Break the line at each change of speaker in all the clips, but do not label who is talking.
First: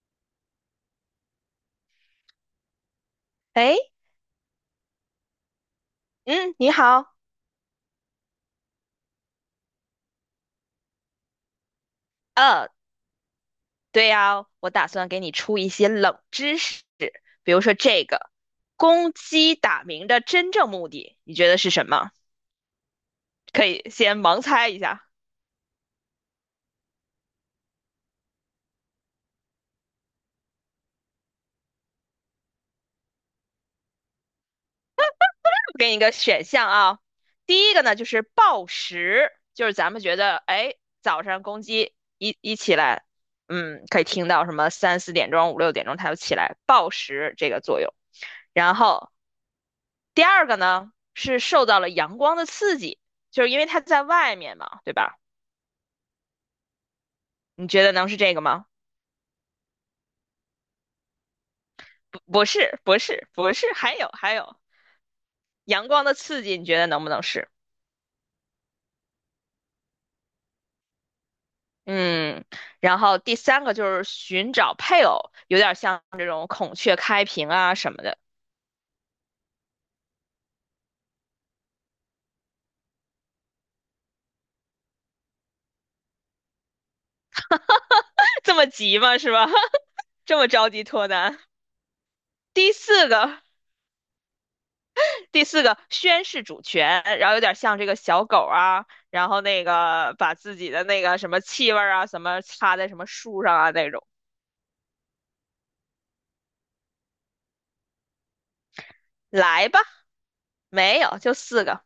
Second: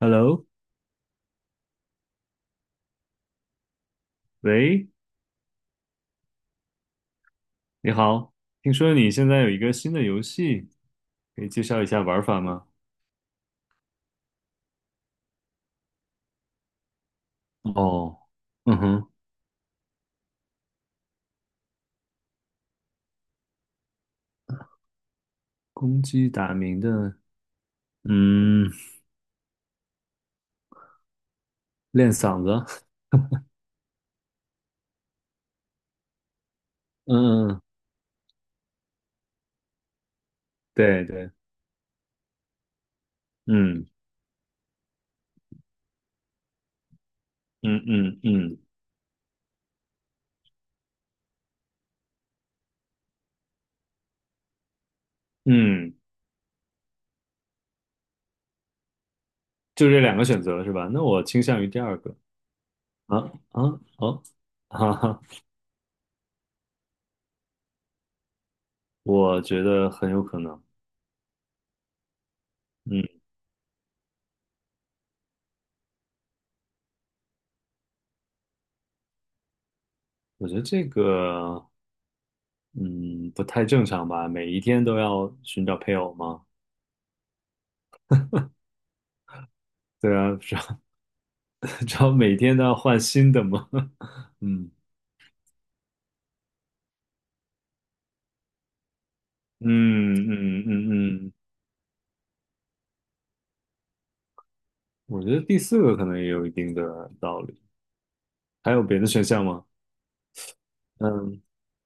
Hello，
哎，
喂，
嗯，你好，
你好。听说你现在有一个新的游戏，可以介绍一下玩法吗？
呃，对呀，我打算给你出一些冷知识，比如说这
哦，
个，
嗯哼。
公鸡打鸣的真正目的，你觉得是什么？可以先盲猜一下。
公鸡打鸣的，嗯，练嗓子。
我给你一个选项啊。
嗯，嗯，
第一个呢，就是报时，就是咱们觉得，哎，
对
早
对，
上公鸡一起来，嗯，
嗯
可以听到什么三四点钟、五六点钟它就起来报时这个作
嗯
用。
嗯嗯
然后第二个呢是受到了阳光的刺激，就是因为它在外面嘛，对吧？
嗯。
你觉得能是这个吗？
就这两个选择是吧？那我倾向于第二个。
不，不是，不
啊，
是，不是，
啊，
还有
哦，
还有
哈哈。
阳光的刺激，你觉得能不能是？
我觉得很有可能。
嗯，然
嗯，
后第三个就是寻找配偶，有点像这种孔雀开屏啊什么的。
我觉得这个，嗯，不太正常吧？每一天都要寻找配偶吗？
这么急吗？是吧？
对
这
啊，
么着 急脱单？
知道每天都
第
要换
四
新
个
的吗？嗯
第四个宣誓主权，然后有点像这个小狗啊，然后那
嗯
个把自
嗯
己的那个
嗯
什
嗯，
么气味儿啊，什么插在什么树上啊那种。
我觉得第四个可能也有一定的道理。还有别的选项吗？
来吧，没有，就
嗯，
四个。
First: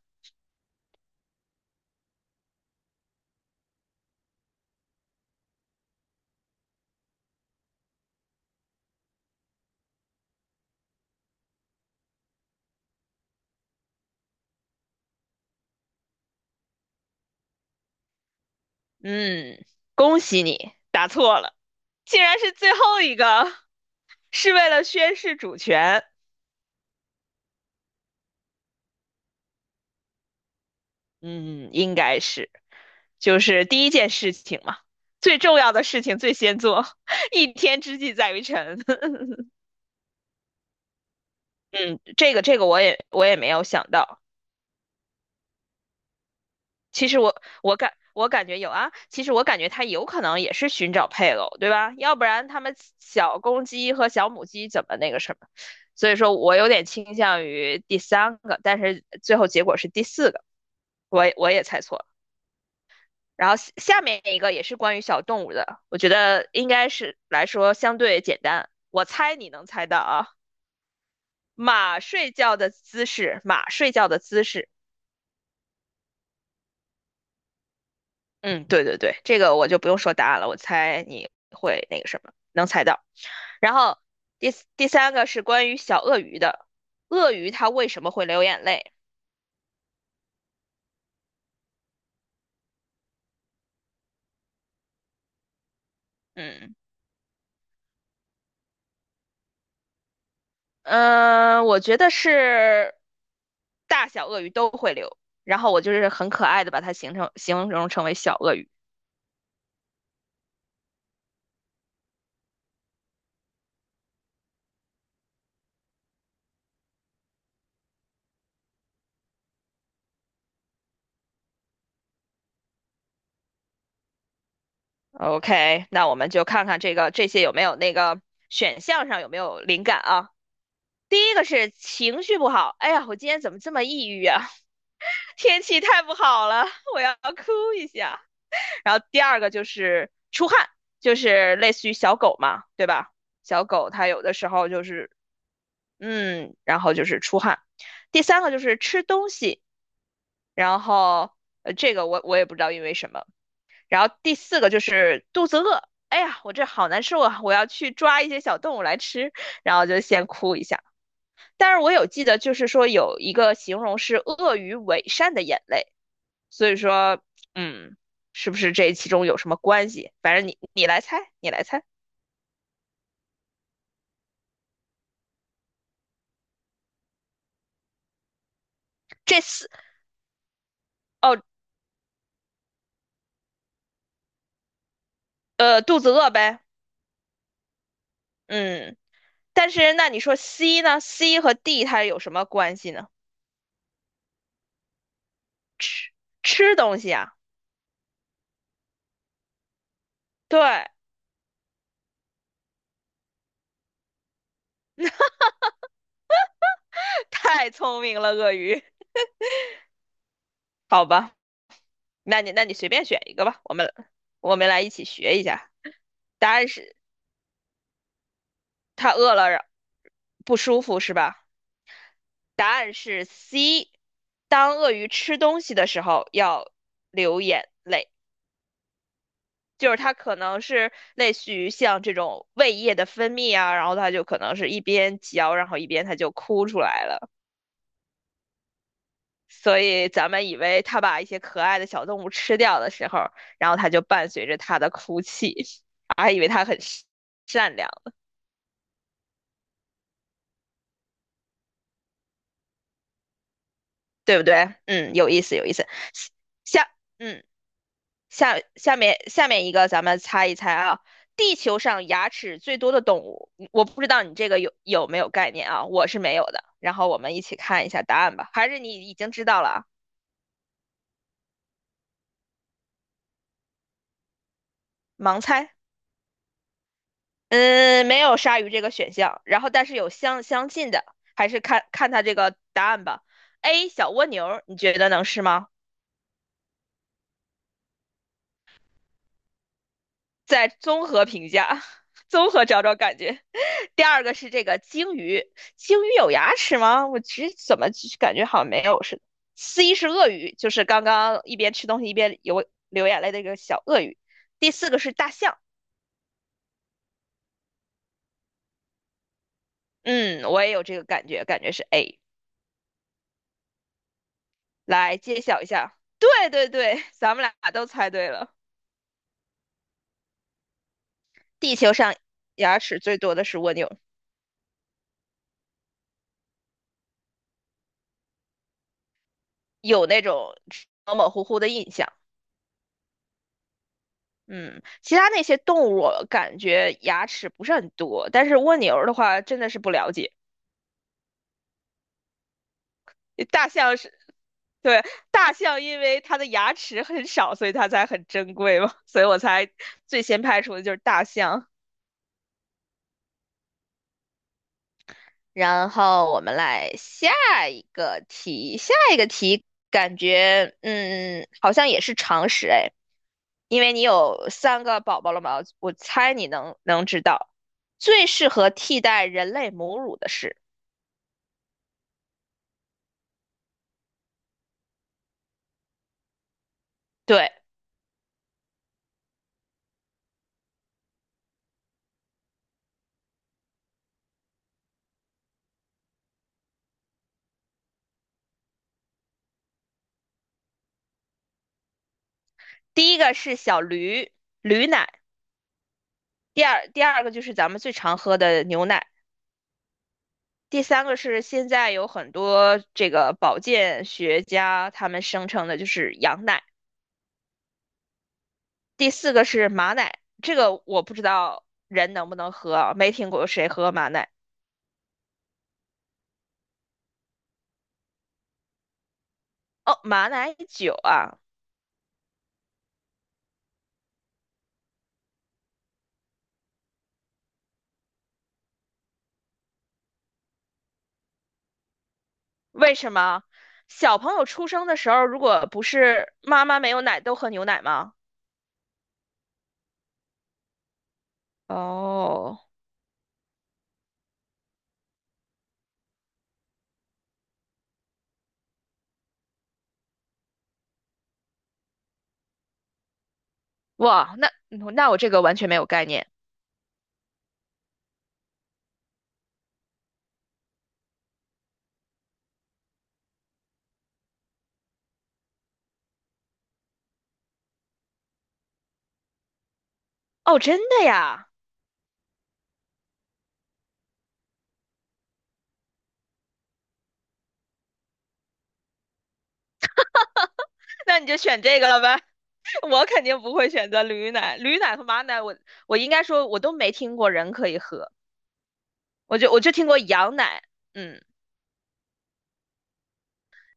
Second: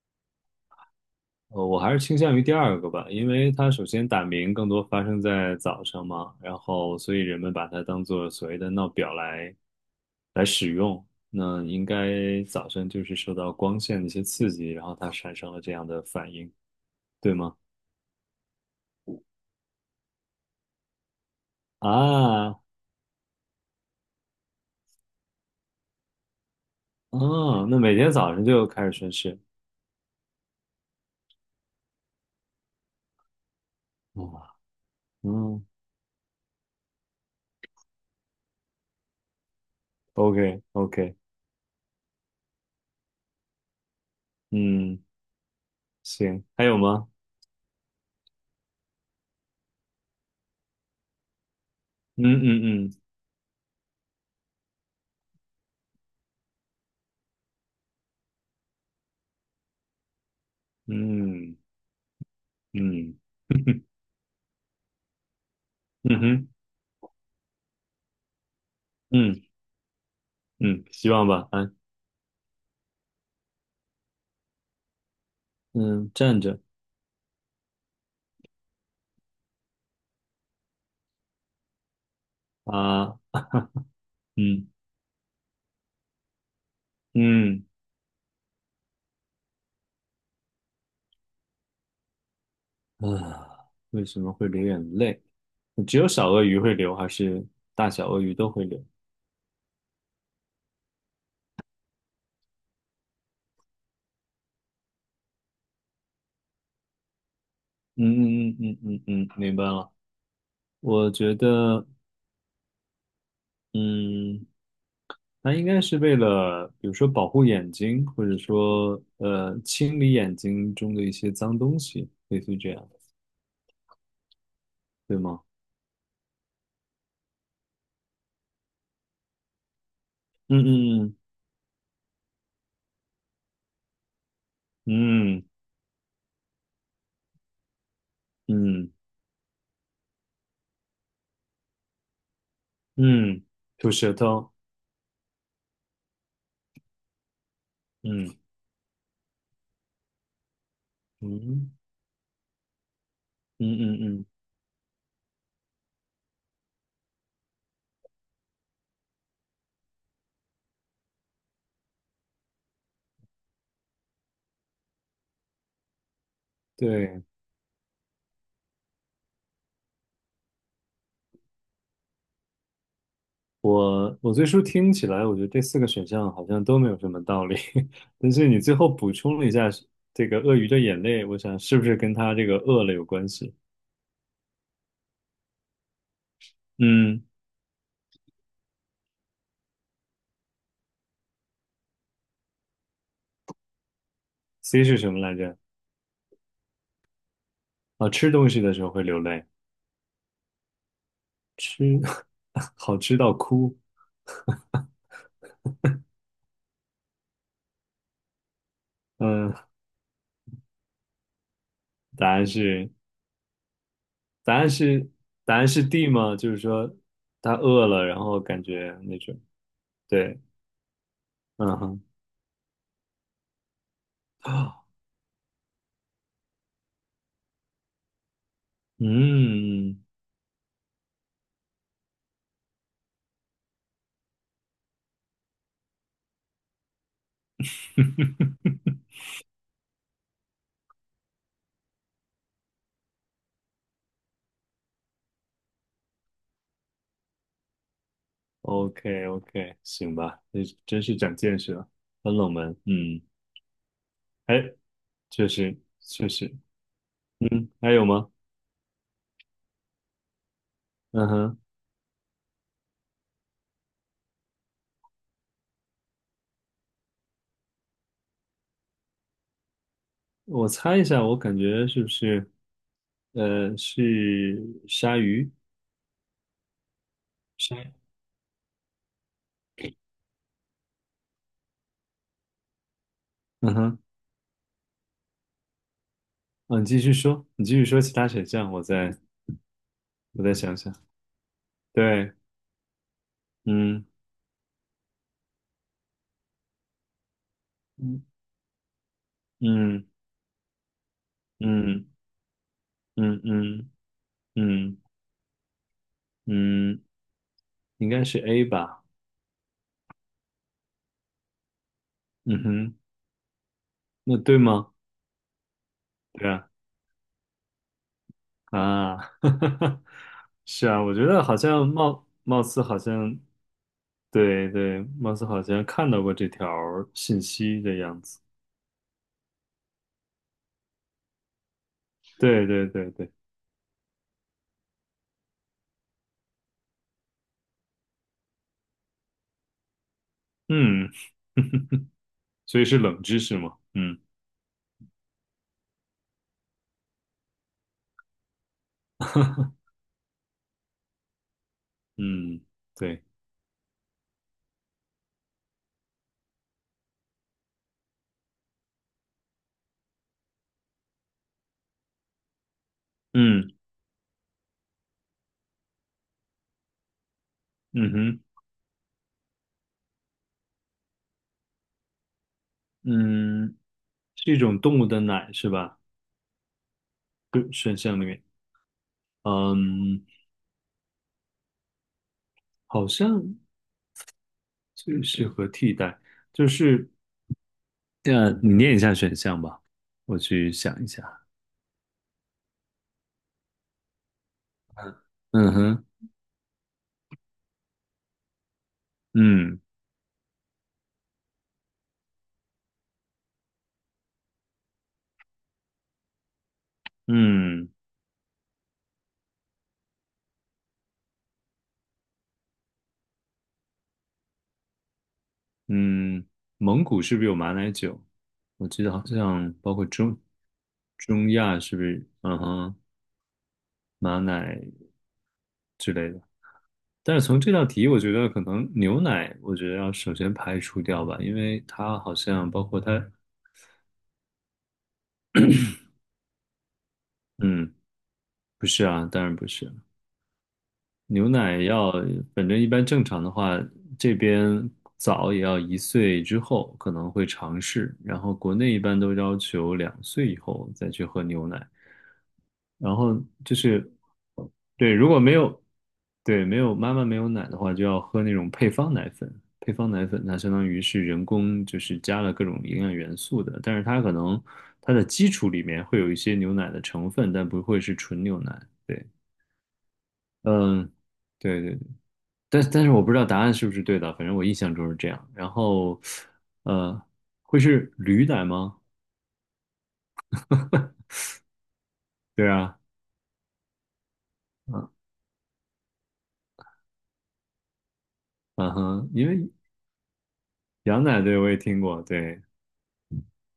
我还是倾向于第二个吧，因为它首先打鸣更多发生在早上嘛，然后所以人们把它当做所谓的闹表来使用。那应该早晨就是受到光线的一些刺激，然后它产生了这样的反应，对吗？
嗯，恭喜你答错了，竟然是
啊，
最后一个，是为了宣誓主权。
哦，那每天早上就开始宣誓。
嗯，应该是，就是第一件事
哇，
情嘛，最重
嗯
要的事情最先做。一天之计在于晨。
，OK OK，
嗯，这个我也没有想到。
嗯，行，还有吗？
其实我感觉有啊，其实我感觉它有可能也是寻找配偶，对吧？要
嗯
不然他们
嗯
小公鸡和小母鸡怎么那个什么？所以说我有点倾向于第三个，但是最后结果是第四个，我也我
嗯嗯
也猜错了。
嗯，
然后下 下面一个也是关于小动物的，我觉
嗯哼，
得应该是来说相对简单，我猜
嗯
你能猜到啊。
嗯，希望吧，啊。
马睡觉的姿势，马睡觉的姿势。
嗯，站着。
嗯，对对对，这个我就不用说答案了，我猜你会那个什么，能猜到。
啊，
然后第四
嗯
第三个是关于小鳄鱼的，鳄鱼
嗯。
它为什么会流眼泪？
啊，为什么会流眼泪？只有小鳄鱼会
嗯
流，还是大小鳄鱼都会流？
我觉得是大小鳄鱼都会流，然后我就是很可爱的把它形容成为小
嗯
鳄
嗯
鱼。
嗯嗯嗯嗯，明白了。我觉得，嗯。那应该是为了，比如说保护眼睛，或者说清理眼睛中的一些脏东西，类似于这样，对吗？
OK，那我们就看看这个这些有没有那个选项上有没有灵感啊？
嗯嗯
第一个是情绪不好，哎呀，我今天怎么这么抑郁啊？
嗯
天气太不好了，我要哭一下。
嗯
然后第二个就是出汗，就是类似于小狗嘛，对吧？
嗯嗯，
小狗
吐
它
舌
有的时
头。
候就是然后就是出汗。第
嗯
三个就是吃东西，然后
嗯
这个我也不知道因为什么。
嗯嗯
然后
嗯，
第四个就是肚子饿，哎呀，我这好难受啊，我要去抓一些小动物来吃，然后就先哭一下。但是我有记得，就是说有一个形容是鳄鱼伪善的眼泪，所以
对，
说，嗯，是不是这其中有什么关系？反正你来猜，你来猜，
我最初听起来，我觉得这四个选项好像都没有什么道理。但是你最后补充
这
了一
四
下这个鳄鱼的眼泪，我想是不是跟它这个饿了有关系？
肚子饿呗。
嗯
嗯，但是那你说 C 呢？C 和 D 它有什么关系呢？
，C 是什么来着？
吃吃东西啊。
啊，吃东西的时候会流泪。
对。
吃， 好吃到哭。
太聪明了，鳄鱼。
嗯，
好吧，
答
那
案
你那你随
是，
便选一个吧，我们
答
我
案
们来一起
是，
学一
答案
下。
是 D 吗？
答
就是
案
说
是
他饿了，然后感觉
它
那
饿
种
了，
对，
不舒服是吧？
嗯哼，
答案是 C。当鳄 鱼吃东西的时候，要流眼泪。就是
嗯
它可能是类似于像这种胃液的分泌啊，然后它就可能是一边嚼，然后一边它就哭出来了。所以咱们以为它把一些可爱的小动物吃掉的时候，然后它就伴随着它的哭泣，还以为它很善良，
，OK OK，行吧。这真是长见识了，很冷门，嗯。
对不对？
哎，
嗯，有意
确
思，有意
实
思。
确实。
下，嗯。
嗯，还有吗？
下面一个，咱们猜一猜啊，
嗯
地
哼。
球上牙齿最多的动物，我不知道你这个有没有概念啊，我是没有的。然后我们一起看一下答案吧，还是你已经知道了啊？
我猜一下，我感觉是不是呃是鲨
盲
鱼？
猜？
鲨，
嗯，没有鲨鱼这个选项，然后但是有相近的，还是看看它这个答案吧。
嗯
A
哼。
小蜗牛，你觉得能是吗？
嗯，你继续说，你继续说其他选项，我再
再
想
综
想。
合评价，
对，
综合找找感觉。第
嗯
二个是这个鲸鱼，鲸鱼有牙齿吗？我其实怎么
嗯
感觉好像没有似的。C
嗯
是鳄鱼，就是刚刚一边吃东
嗯
西一边流眼泪
嗯
的一个小
嗯
鳄鱼。第四
嗯
个是大象，
嗯，应该是 A 吧？
嗯，我也有这个感觉，感觉是 A。
嗯哼，那对吗？
来揭晓一下，
对
对
啊，
对对，咱们俩都猜对了。
啊，是啊，我觉得好
地
像
球上
貌貌
牙
似好
齿最多
像，
的是蜗牛，
对对，貌似好像看到过这条信息的样子。
有那种模模糊糊的印象。
对对对对，
嗯，其他那些动物我感觉牙齿不是很多，但是蜗牛儿的话真的是不了解。
嗯。所以是冷知识
大
嘛？
象是，
嗯
对，大象因为它的牙齿很少，所以它才很珍贵嘛，所以我才最先排除的就是大象。
嗯，对，
然后我们来下一个题感觉好像也是常识哎，
嗯
因为你有三个宝宝了嘛，我猜你能知道
嗯
最
哼。
适合替代人类母乳的是。
嗯，是一种动物的奶是吧？
对，
就选项里面，嗯，好像最适合替代，就是这样，你念一下选项吧，我去想一下。
第一个是驴奶，
嗯哼，
第二个就是咱们最常喝的牛奶，
嗯
第三个是现在有很多这个保健学家他们声称的就是羊奶，
嗯
第四个是马奶，这个我不知道人能不能喝啊，没听过谁喝马奶。
嗯。蒙古是不是有马奶酒？我记得好像包
哦，
括
马
中
奶酒啊。
中亚是不是？嗯哼，马奶之类的。但是从这道题，我觉得可能牛奶，我觉得要首先排除掉吧，因为它好像包
为
括
什
它，
么？小朋友出生的时候，如果不是妈妈没有奶，都喝牛奶
嗯。
吗？
不是啊，当然不是。牛奶要，
哦，
反正一般正常的话，这边早也要1岁之后可能会尝试，然后国内一般都要求2岁以后再去喝牛奶。然后就是，
哇，那
对，
我
如
这
果
个
没
完全没
有，
有概念。
对，没有妈妈没有奶的话，就要喝那种配方奶粉。配方奶粉它相当于是人工，就是加了各种营养元素的，但是它可能它的基础里面会有一些牛奶的成分，但不会是纯牛奶。对。
哦，真的
嗯，
呀。
对对对，但是我不知道答案是不是对的，反正我印象中是这样。然后，呃，会是驴奶吗？
那你就选这个了呗。
对 啊，
我肯定不会选择驴奶，驴奶和
嗯
马奶我应该说我都没听过人可以喝，
嗯哼，
我
因
就我
为
就听过羊奶。嗯，
羊奶对我也听过，对，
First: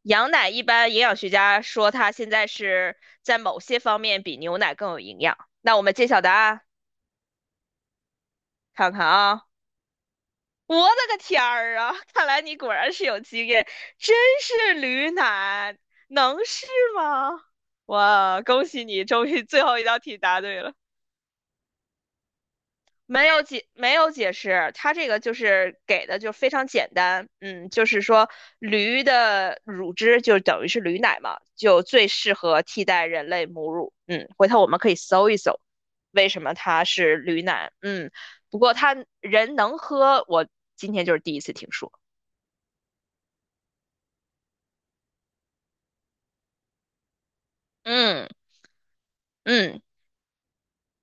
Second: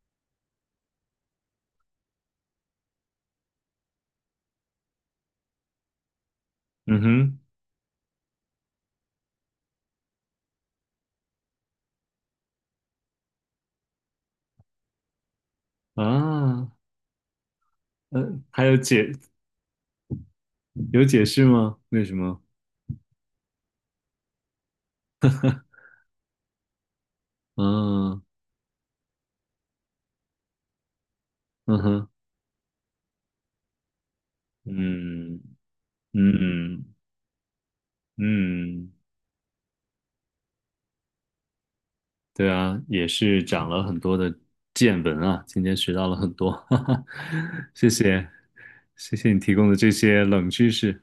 羊奶一般营养学家说它现在是在某些方面比牛奶更有营养。那我们揭晓答案，
嗯
看看啊，我的个天儿啊，看来你果然是有经验，真是驴奶，
哼，
能是
啊，
吗？哇，
还
恭
有
喜你，
解，
终于最后一道题答对了。
有解释吗？为什么？
没有解释，它这个就是给的就非常简单，嗯，就是
嗯
说驴的乳汁就等于是驴奶嘛，
嗯
就最
哼，
适合替代人类母乳，嗯，回头我们可以搜一
嗯
搜，为什么它
嗯
是驴奶。嗯，不过
嗯。
它人能喝，我今天就是第一次听说。
对啊，也是长了很多的见闻啊，今天学到了很多，哈哈，谢谢，
嗯
谢谢你提供的
嗯
这些冷知识。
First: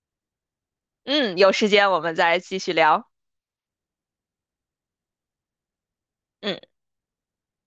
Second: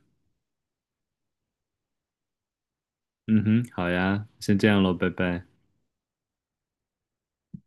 嗯，有时间我们再继续聊，
嗯哼，好呀，先这样喽，拜拜。
嗯。